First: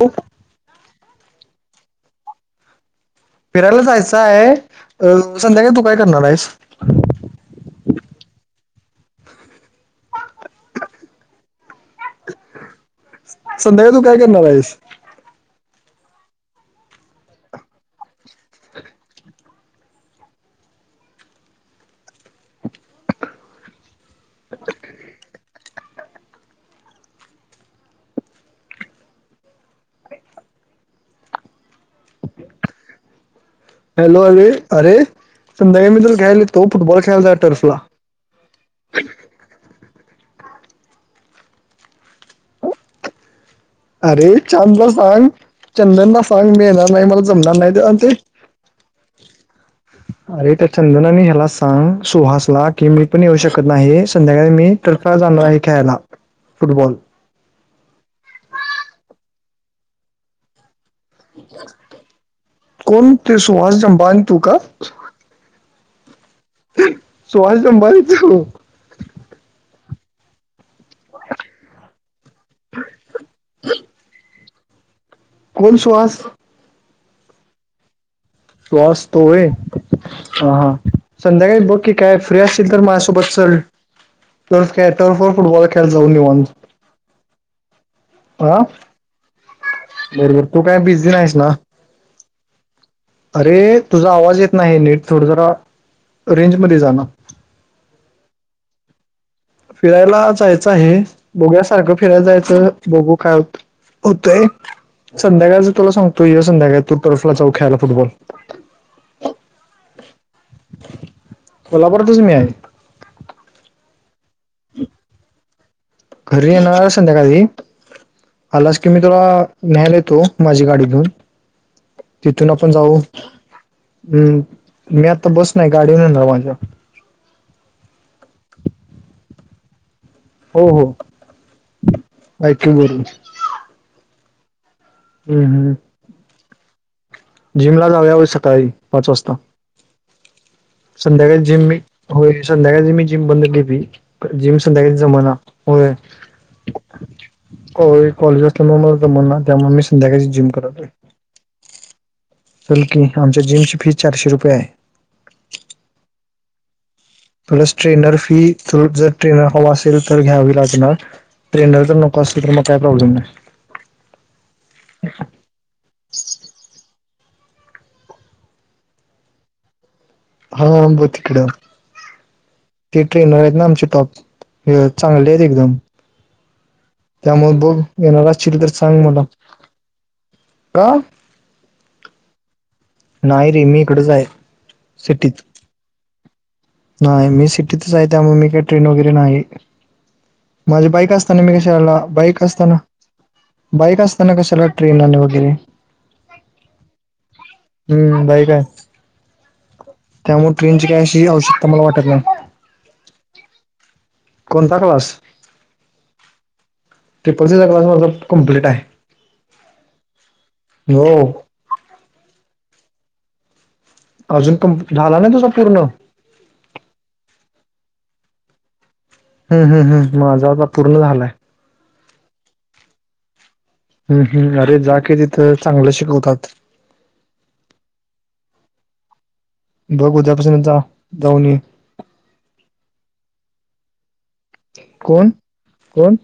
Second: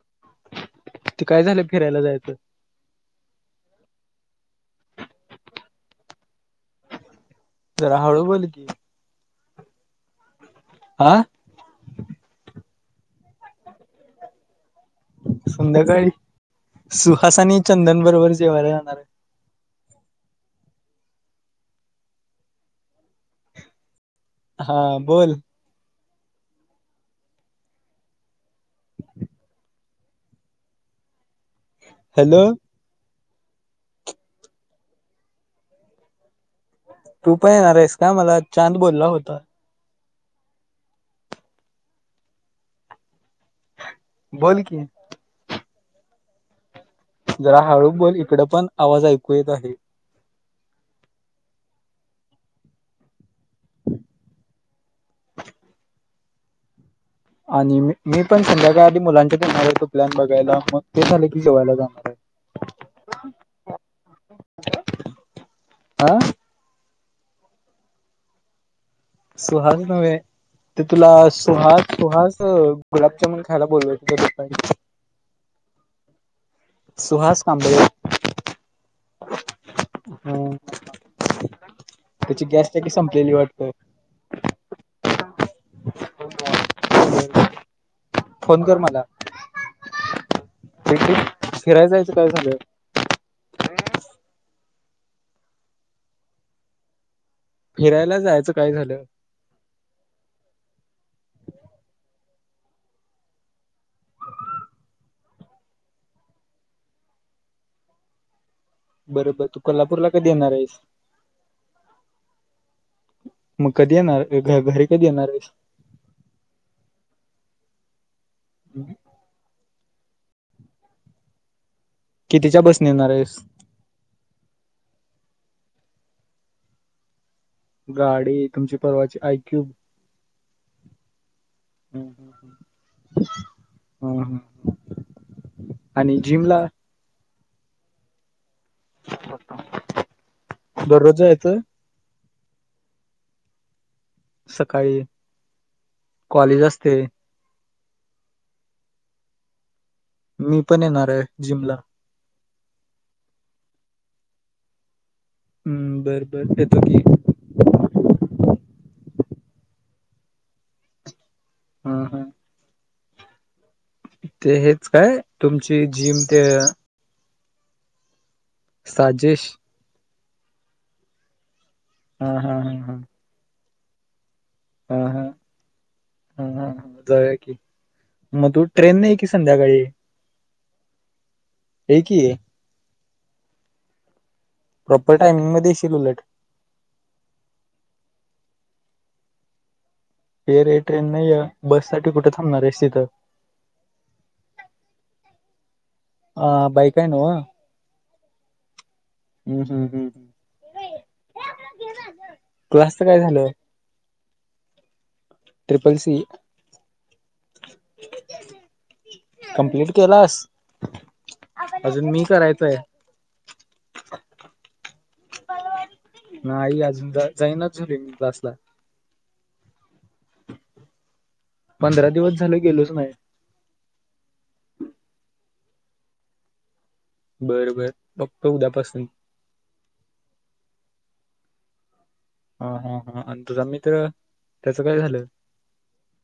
हो [inaudible] ते काय झालं फिरायला जायच? फिरायला जायचं आहे अ संध्याकाय तू काय करणार आहेस? जरा हळू बोलकी. आह. संध्याकाळी तू काय करणार आहेस? संध्याकाळी सुहास आणि चंदन बरोबर जेवायला जाणार आहे. हा बोल. हॅलो.. हॅलो अरे अरे संध्याकाळी मी तुला घ्यायला येतो. फुटबॉल खेळायला तू जा पण टर्फला येणार आहेस का मला चांद बोलला होता. अरे बोल की चांदला सांग चंदनला सांग मी येणार नाही मला जमणार जरा नाही ते. हळू आणि ते बोल इकड पण आवाज ऐकू येत आहे. अरे त्या चंदनानी ह्याला सांग सुहासला की मी पण येऊ शकत नाही संध्याकाळी मी तर्फा चाललो आहे खेळायला फुटबॉल. आणि मी पण संध्याकाळ आध मुलांच्यात येणार होतो प्लॅन बघायला मग ते झालं की जेवायला जाणार आहे कोण ते सुहास जंबान तू का आह सुहस संबारीच सुहास नव्हे ते तुला सुहास सुहास गुलाबजामुन खायला बोलवाय त्या लोकांनी. कोण सुहास? सुहास कांबळे. सुहास तोवे हा हा संध्याकाळी बघ की काय फ्री त्याची गॅस असतील तर टाकी माझ्या संपलेली सोबत चल. तर्फ तर्फ किंवा फुटबॉल खेळ जाऊन निवांत वाटतं ह फोन कर मला बरोबर तू काय बिझी नाहीस ना फिरायला जायचं काय झालं अरे तुझा आवाज येत नाही आहे नीट थोड जरा रेंजमध्येध्ये जा ना फिरायला जायचं काय झालं फिरायला जायचं आहे बघूयासारखं फिरायला जायचं बघू काय होत होते संध्याकाळच तुला सांगतोय संध्याकाळ तू तर्फला जाऊ खेळायला फुटबॉल बरोबर तू कोल्हापूरला कधी येणार आहेस कोल्हापुरातच मी आहे मग कधी येणार घ घरी कधी येणार आहेस घरी येणारणारच संध्याकाधी आलाच की मी तुला न्यायल येतो माझी गाडीघेऊन तिथून कितीच्या आपण बसने जाऊ येणार आहेस हम्म मी आता बस नाही गाडी न येणार ना माझ्या गाडी तुमची परवाची आयक्यूब हो हो आयक्यूब वरुन हा ह हम हम आणि जिमला जिम ला जाऊया सकाळी पाच वाजता दररोज संध्याकाळी जायचं जिम हो संध्याकाळी मी जिम बंद केली जिम सध्या सकाळी जमाना हो कॉलेज असते होय कॉलेज असल्यामुळे मला जमाना त्यामुळे मी संध्याकाळची जिम मी करत पण येणार आहे जिम ला चल की आमच्या जिम ची फीज चारशे रुपये आहे हम्म बरं बर येतो की प्लस ट्रेनर फी जर ट्रेनर हवा असेल तर घ्यावी लागणार ट्रेंनर तर हा नको हा असल तर मग काही प्रॉब्लेम नाही ते हेच काय तुमची जिम ते साजिश हाब तिकड हा हा हा ते ट्रेनर आहेत ना आमचे टॉप हा चांगले हा आहेत एकदम हा हा जाऊया की त्यामुळे बघ येणार मग असशील तू तर ट्रेन सांग नाही मला की संध्याकाळी का ये कि नाही रे मी इकडंच आहे प्रॉपर सिटीत टायमिंगमध्येध्ये येशील उलट नाही मी सिटीतच आहे त्यामुळे मी काही ट्रेन वगैरे नाही ये रे माझी ट्रेन बाईक नाही असताना मी क बस शाला साठी कुठे बाईक थांबणार असताना आहेस तिथं बैक अस स्ताना क सल ट्रेन न ह बाैक आहे न हम्म बाईक आहे त्यामुळे ट्रेनची काय अशी आवश्यकता मला वाटत नाही क्लासच काय झालं कोणता क्लास ट्रिपल सी पेपरचाचा क्लास माझ कमप्लीट आहे कम्प्लीट केलास हो अजून मी करायचंय अजून क झाला नाही तुझं पूर्ण नाही अजून जाईना ज रे क्लासला हम् हम् हम् मग जवळ पूर्ण झालाय पंधरा दिवस झाल गेलोच नाही हम्म हम् अरे जा के तिथं चांगलं शिकवतात बरबर बघ उद्यापासून बघ उद्यापासूनता जाऊन हा हा हा आणि तुझं म तर्र त्याच काय झालं कोण कोण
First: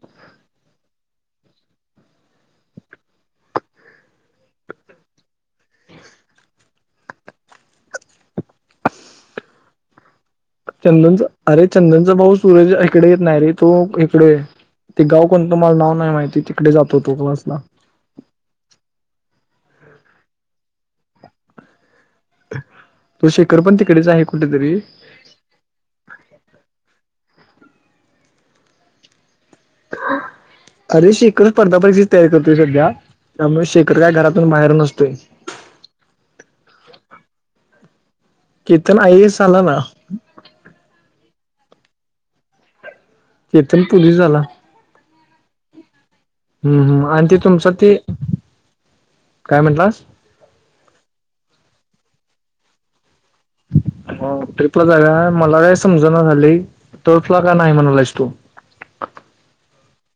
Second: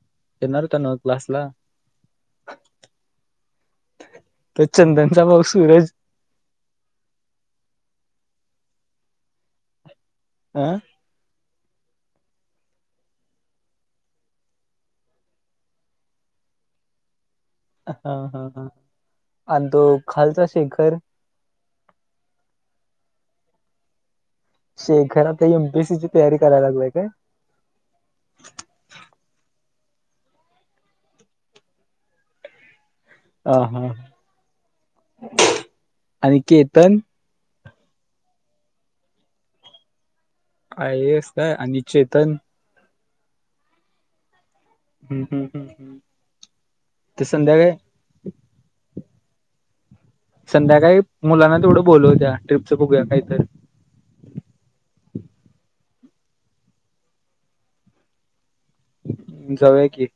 येणार तण क्लासला तर चंदनचा भाग सूरज ह चंदनच अरे चंदनचा भाऊ सूरज इकडे येत नाही रे तो इकड आहे ते गाव कोण तुम्हाला नाव नाही माहिती तिकडे जात हो तो कसला हा हा ह आणि तो खालचा शेखर त शेखर पण तिकडेच आहे कुठेतरी शेखरात एमपीसीची तयारी कराय लागूय काय अरे शकड स्पर्धापचीच तयारी करतोय सध्या हा त्यामुळे हा शेखर काय घरातून बाहेर नसतोय आणि केतन केथन आय स झालं ना आहेस आणि चेतन चेतन पुूर् झाला हम्म हम् हम्म हम् हम्म हम् आणि त तुमचं ती काय म्हटलं संध्याकाळी मुलांना तेवढं बोलव होत्या ट्रिपचं पुघू काहीतरी हो ट्रिपला जाव मला काही समजण झाली टोपला का नाही म्हणालाच तो जाऊय की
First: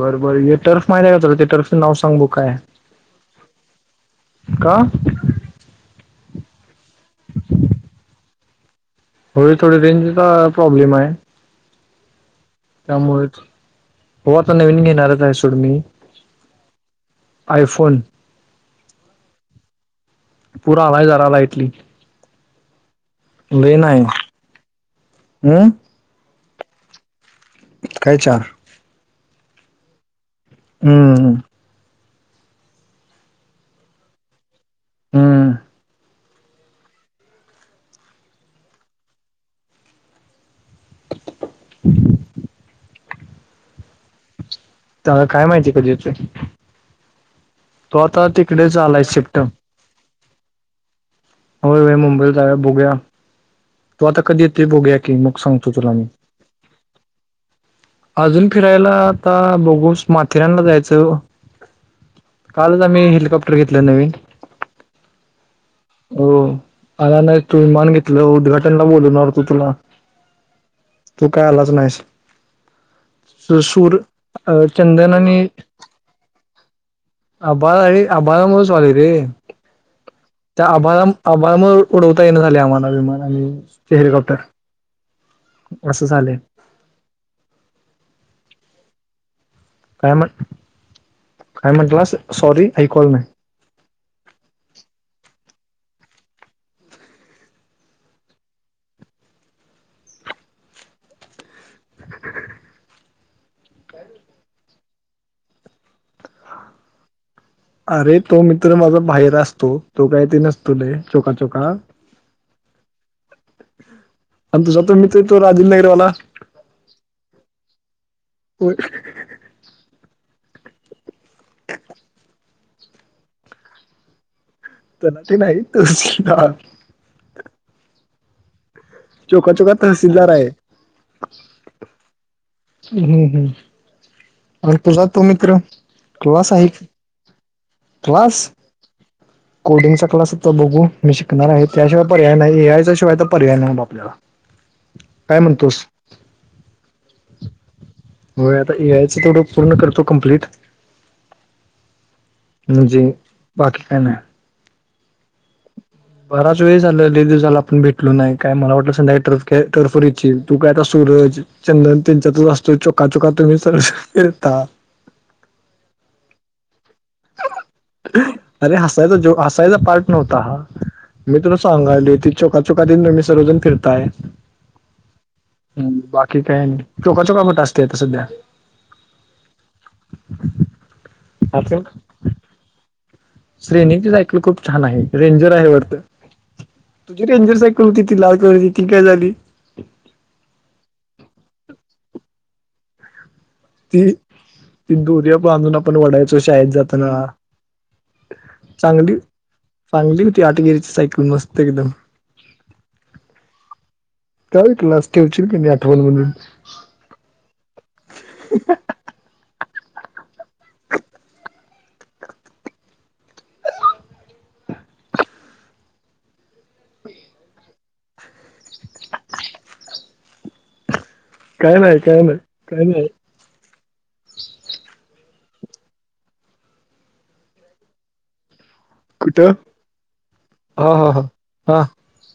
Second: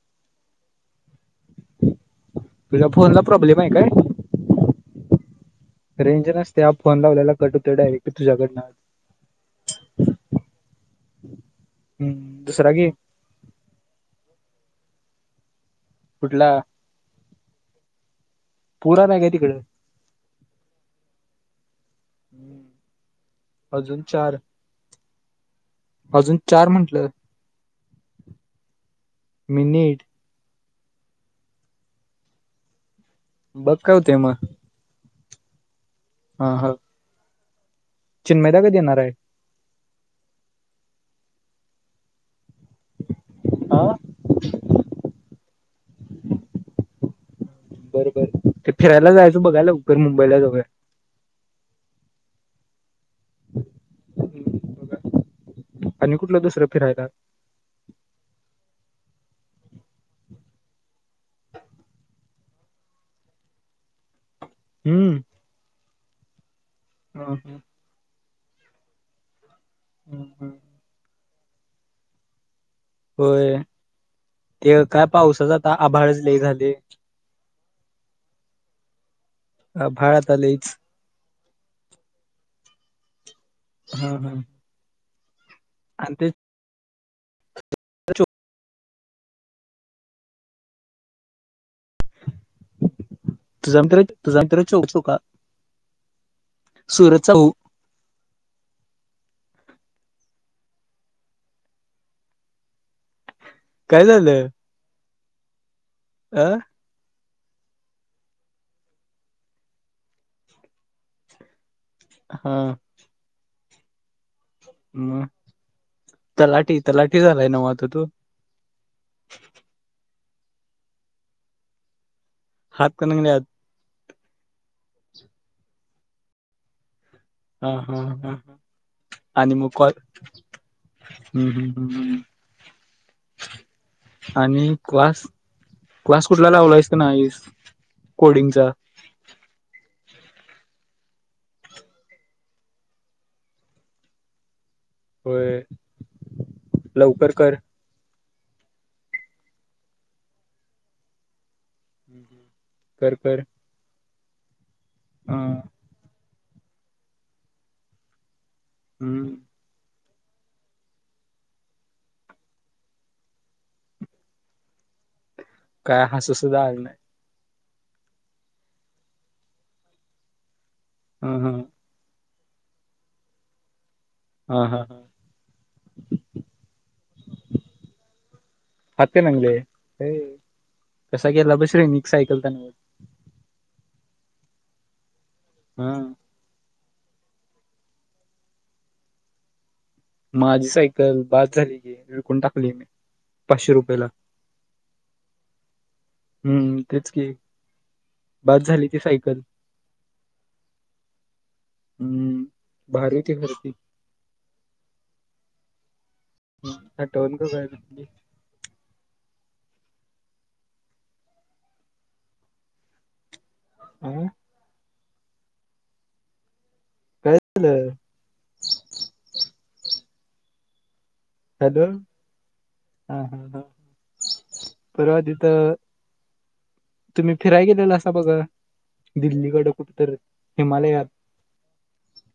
बरं बर टर्फ माहिती आहे काला त्या टर्फचं नाव सांग बू काय तुझ्या फोन ला प्रॉब्लेम आहे काय का रेंज नसते त्या फोन लावल्याला कटुत डायरेक्ट तुझ्याकडनं होय थोडी रेंजचा प्रॉब्लेम आहे हम्म दुसरग हो आता नवीन घेणारच आहे सोड मी कुठला आयफोन पुरा नाही का तिकडे पुूरा आलाय जराला इटली हम्म ल नाहीय हम् अजून चार म्हटलं कायच्या मिनिट हम्म बघकाव तेमा हम् हा ह चिन्ैदागद येणार आहे आा तरला काय माहिती कधथ बरं बर ते तिकडेच आलाय फिरायला शिफ्ट जायचं बघायला उगर मुंबईला वैरे हो मुंबईत जा बोघ्या तू आता कधी येते बघा बोघूया की मग सांगतो तुला मी आणि कुठलं दुसरं फिरायला अजून फिरायला आता बघूस माथेरानला जायचं कालच आम्ही हेलिकॉप्टर घेतलं नवीन हम्म हो आला हा नाही हा तु मान घेतलं उद्घाटनला बोलवणार तू तुला ब ह तू काय आलाच नाहीस होय सूर चंदन आणि बाडच ल झाले आभार आभारा मुच वाले रे आभाळ आता त्या लयच आभार आबा म उडवता येण झाले आम्हाला विमान आणि ते हा हेलिकॉप्टर हा असं झालेय अ काय म्हण काय म्हटला सॉरी आई कॉल नाही तुझ्या मंतर तुझ मंतर चौक चोका सुरतचा हो काय झालंय आह अरे तो मित्र माझा बाहेर असतो तो काही तरी नसतो र चोका चोका हा हम् आणि तुझ तर मित्र मग तो राजंद नगरवाला तलाठी तलाठी झालाय नव्ह आता तो हो हात करंगलीत तर ना ते नाही तु हा हा ह चोका आणि चोका मग तहसीलदार आहे हम् ह््् हम् हम्म आणि तुझा क्लास तो मित्र क्लास कुठला लावला आहेस का ना क्लास कोडिंगचा कोडिंगचा क्लास होता बघू मी शिकणार आहे त्याशिवाय पर्याय नाही ए आय च्या शिवाय तर पर्याय नाही आपल्याला काय होय म्हणतोस लवकर कर हो आता ए आयचं थोडं पूर्ण करतो कम्प्लीट हम् हम् म्हजे बाकी काण हा बराच वेळ झाला द दिवसाला आपण भेटलो नाही काय मला वाटलं संध्याका टफ टर्फरीची तू काय आता सूरज चंद्रन त्यांच्यातच असतो चोका चोका तुम्ही सरज फिरता काय हसू सुद्धा आल नाही अरे हसायचा जो हसायचा पार्ट नव्हता हा हा मी हा तुला सांगाली त चोका चोखका दिनमे रोजून फिरता आहे हा हा ह बाकी काय नाही चोका चोखापट असते आता सध्या हाते कसा केला बस आपण रे मी सायकल त श्रेणीची सायकल खूप छान आहे रेंजर आहे हा वरत तुझी रेंजर सायकल होती ती लालक ती काय झाली माझी सायकल बाद झाली गी विळकून टाकली मी पाचशे रुपयाला ती ती दोर्या बांधून आपण वडायचो शाळेत हम्म जाताना तेच की बाद झाली ती चांगली सायकल चांगली होती आठगिरीची सायकल मस्त एकदम बाारी होती घरती त्या क्लास ठेवशील क आठवण म्हणून ह हटवून का काय हं काय झालंय काय हॅलो नाही काय नाही काय नाही हा ह ह परर्वाजथ तुम्ही फिराय गेलेला असा बघा कुठं दिल्लीकडं कुठ तररी हा हिमालयात हा हा हा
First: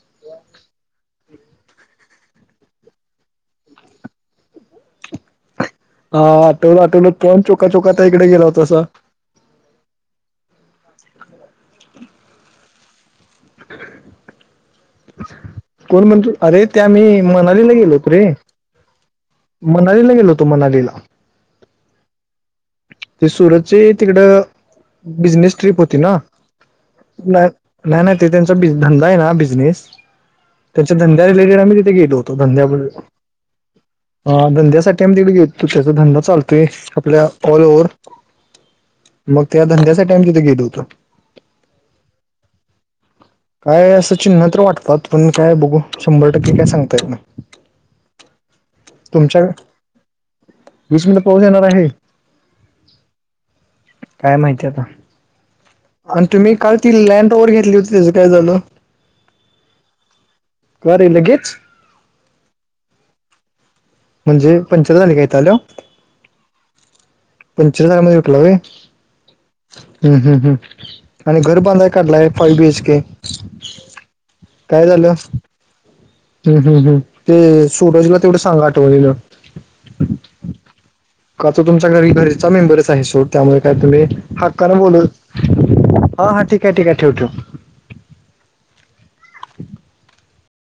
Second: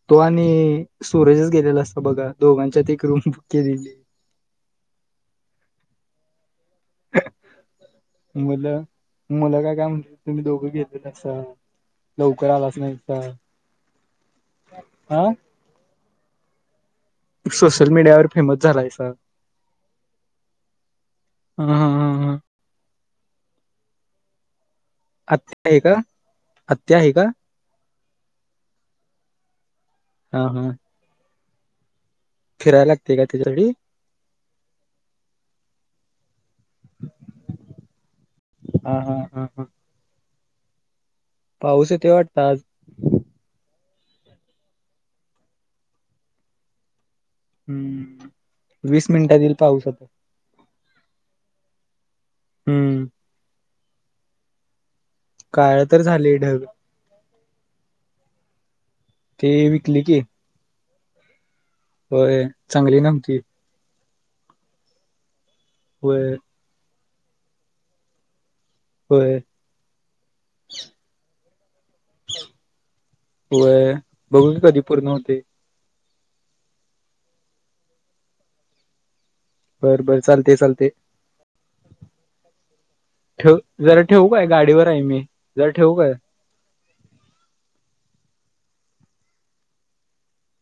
तो आणि सुरजच गेलेला असत बघा दोघांच्यात एक रूम बुक केलेली [unintelligible] हा आठवलं आठवलं कोोण चोका चोका त्या इकडे गेला होतता मुलं असं मुलं काय काय म्हण तुम्ही दोघं घेतलेस लवकर आलाच नाहीत [unintelligible] आा कोण म्हणतो अरे त्या आ मी मनालीला गेलोत रे जरायस मनालीला गेलो होतो मनालीला ह हा हां हां ते सुरतची तिकड बिजनेस आत्या आहे ट्रिप का होती ना आत्या आहे का नाही नाही ते त्यांचा धंदा आहे ना बिजनेस हा हा आच्या धंद्या रिलेटेड आम्ही तिथे गेलो होतो धंद्या फिरायला लागते का त्याच्यासाठी धंद्यासाठी आमही दीड घेत तो त्याचा धंदा चालतोय आपल्या ऑल ओव्हर हा हा मग हा त्या धंद्याचा टाईम तिथे गेलं होतं पाऊस आहे ते वाटतं आज काय असं चिन्ह तर वाटतात पण काय बघू शंभर टक्के काय सांगताय हम्म वीस मिनिटात येईल पाऊस होता वीस मिनिट पाऊस येणार आहे हम्म काय माहिती आता काळ तर आणि झाले तुम्ही ढग काल ती लँड ओवर घेतली होती त्याचं काय झालं ते विकले की कारे लगेच होय चांगली नामती म्हणजे पंचर झाले काय‌ हिते आल्यावर वय पंचवीस हारमध्येध्ये रोकलाे होय हम् हम् ह् आणि घर बांधय काढलाय फाई बीएच केे होय बघू की कधी पूर्ण होते हम् हम्म हम ते सोडवजला तेवढं सांगा आठवलेलं बर बर चालते चालते का तो तुम घरी घरचा मेंबरच आहे ठेव त्यामुळे काय जरा तुम्ही ठेवू काय हक्कान गाडीवर आहे बोलू मी जरा ठेवू काय हा हा ठीके ठीके ठेव ठेव